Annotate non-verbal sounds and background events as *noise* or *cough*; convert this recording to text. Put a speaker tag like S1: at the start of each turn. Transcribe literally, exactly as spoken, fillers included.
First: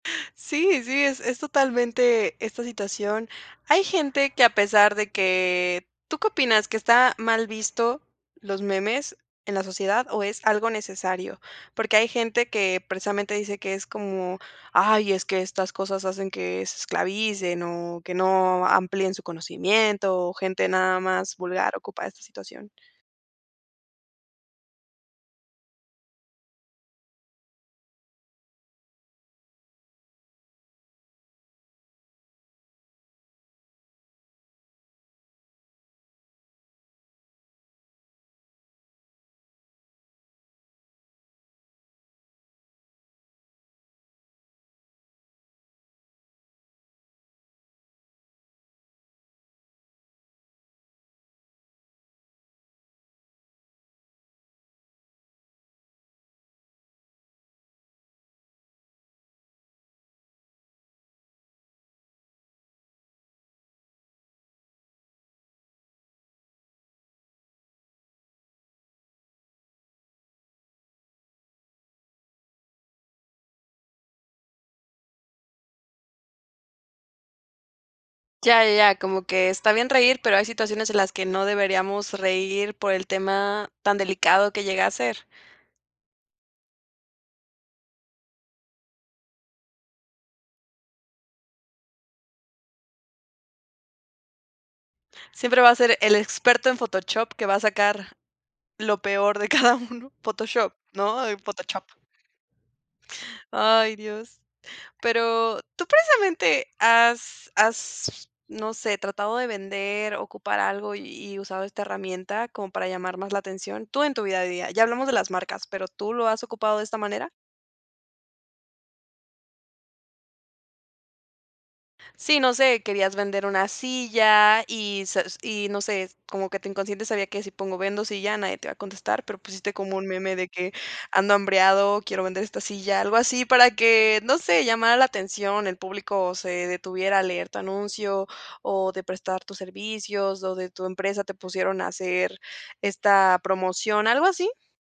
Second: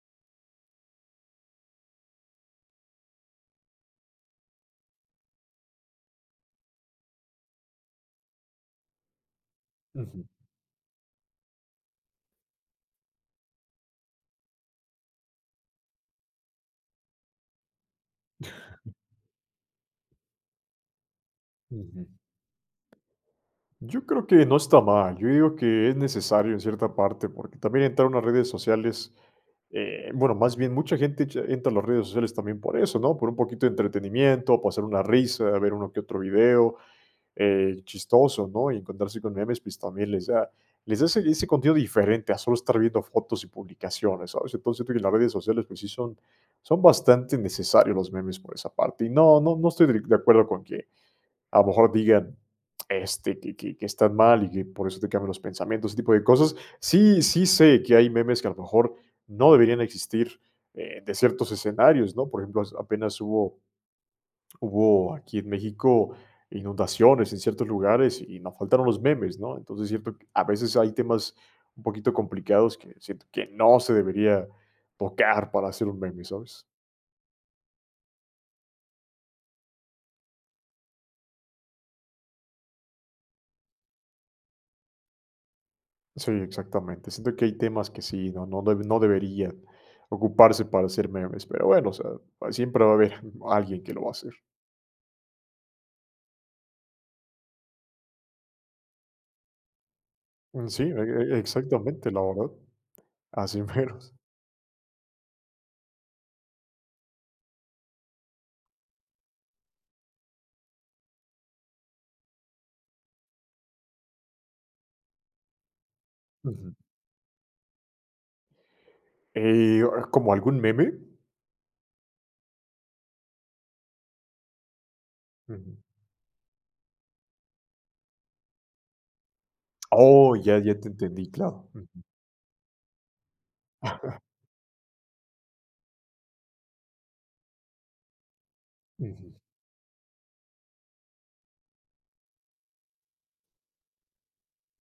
S1: Sí, sí, es es totalmente esta situación. Hay gente que a pesar de que ¿Tú qué opinas? ¿Que está mal visto los memes en la sociedad? O, ¿es algo necesario? Porque hay gente que precisamente dice que es como, ay, es que estas cosas hacen que se esclavicen o que no amplíen su conocimiento o gente nada más vulgar ocupa de
S2: Ujú.
S1: esta situación.
S2: Yo creo que no está mal, yo digo que es necesario en cierta parte porque también entrar a unas redes sociales, eh, bueno, más bien mucha gente echa entra a las redes sociales también por eso, ¿no? Por un poquito de entretenimiento, pasar una risa, ver uno que otro video, eh, chistoso, ¿no? Y encontrarse con memes, pues también les da les da ese ese contenido diferente a solo estar viendo fotos y publicaciones, ¿sabes? Entonces siento que las redes sociales, pues sí son son bastante necesarios los memes por esa parte, y no, no no estoy de acuerdo con que a lo mejor digan, este, que que que están mal y que por eso te cambian los pensamientos, ese tipo de cosas. Sí, sí sé que hay memes que a lo mejor no deberían existir, eh, de ciertos escenarios, ¿no? Por ejemplo, hac apenas hubo hubo aquí en México inundaciones en ciertos lugares y nos faltaron los memes, ¿no? Entonces, siento q a veces hay temas un poquito complicados que siento que no se debería tocar para hacer un meme, ¿sabes?
S1: Ya, ya, como que está bien reír, pero hay situaciones en las que no deberíamos reír por el tema tan delicado que llega a ser.
S2: Sí, exactamente, siento que hay temas que sí, no no no deberían ocuparse para hacer memes, pero bueno, o sea, siempre va a haber alguien que lo va a hacer.
S1: Siempre va a ser el experto en Photochop que va a sacar lo peor de cada uno, Photoshop,
S2: Sí, e
S1: ¿no?
S2: e
S1: Photochop.
S2: exactamente, la verdad, así
S1: Ay,
S2: meros.
S1: Dios. Pero tú, precisamente, has has, no sé, ¿tratado de vender, ocupar algo y y usado esta herramienta como para llamar más la atención? Tú en tu vida diaria. Ya hablamos de las marcas, pero ¿tú lo has
S2: Ujú.
S1: ocupado de esta manera?
S2: Eh, ¿como algún meme?
S1: Sí, no sé, querías vender una silla y sa y no
S2: Ujú.
S1: sé, como que tu inconsciente sabía que, si pongo vendo silla, nadie te va a contestar, pero pusiste como un meme
S2: Oh,
S1: de
S2: ya,
S1: que
S2: ya te entendí,
S1: ando
S2: claro.
S1: hambreado,
S2: Ujú.
S1: quiero vender esta silla, algo así, para que,
S2: *chuckles*
S1: no sé, llamara la atención, el público se detuviera a leer tu anuncio o de
S2: Ujú.
S1: prestar tus servicios, o de tu empresa te pusieron a hacer esta promoción, ¿algo así?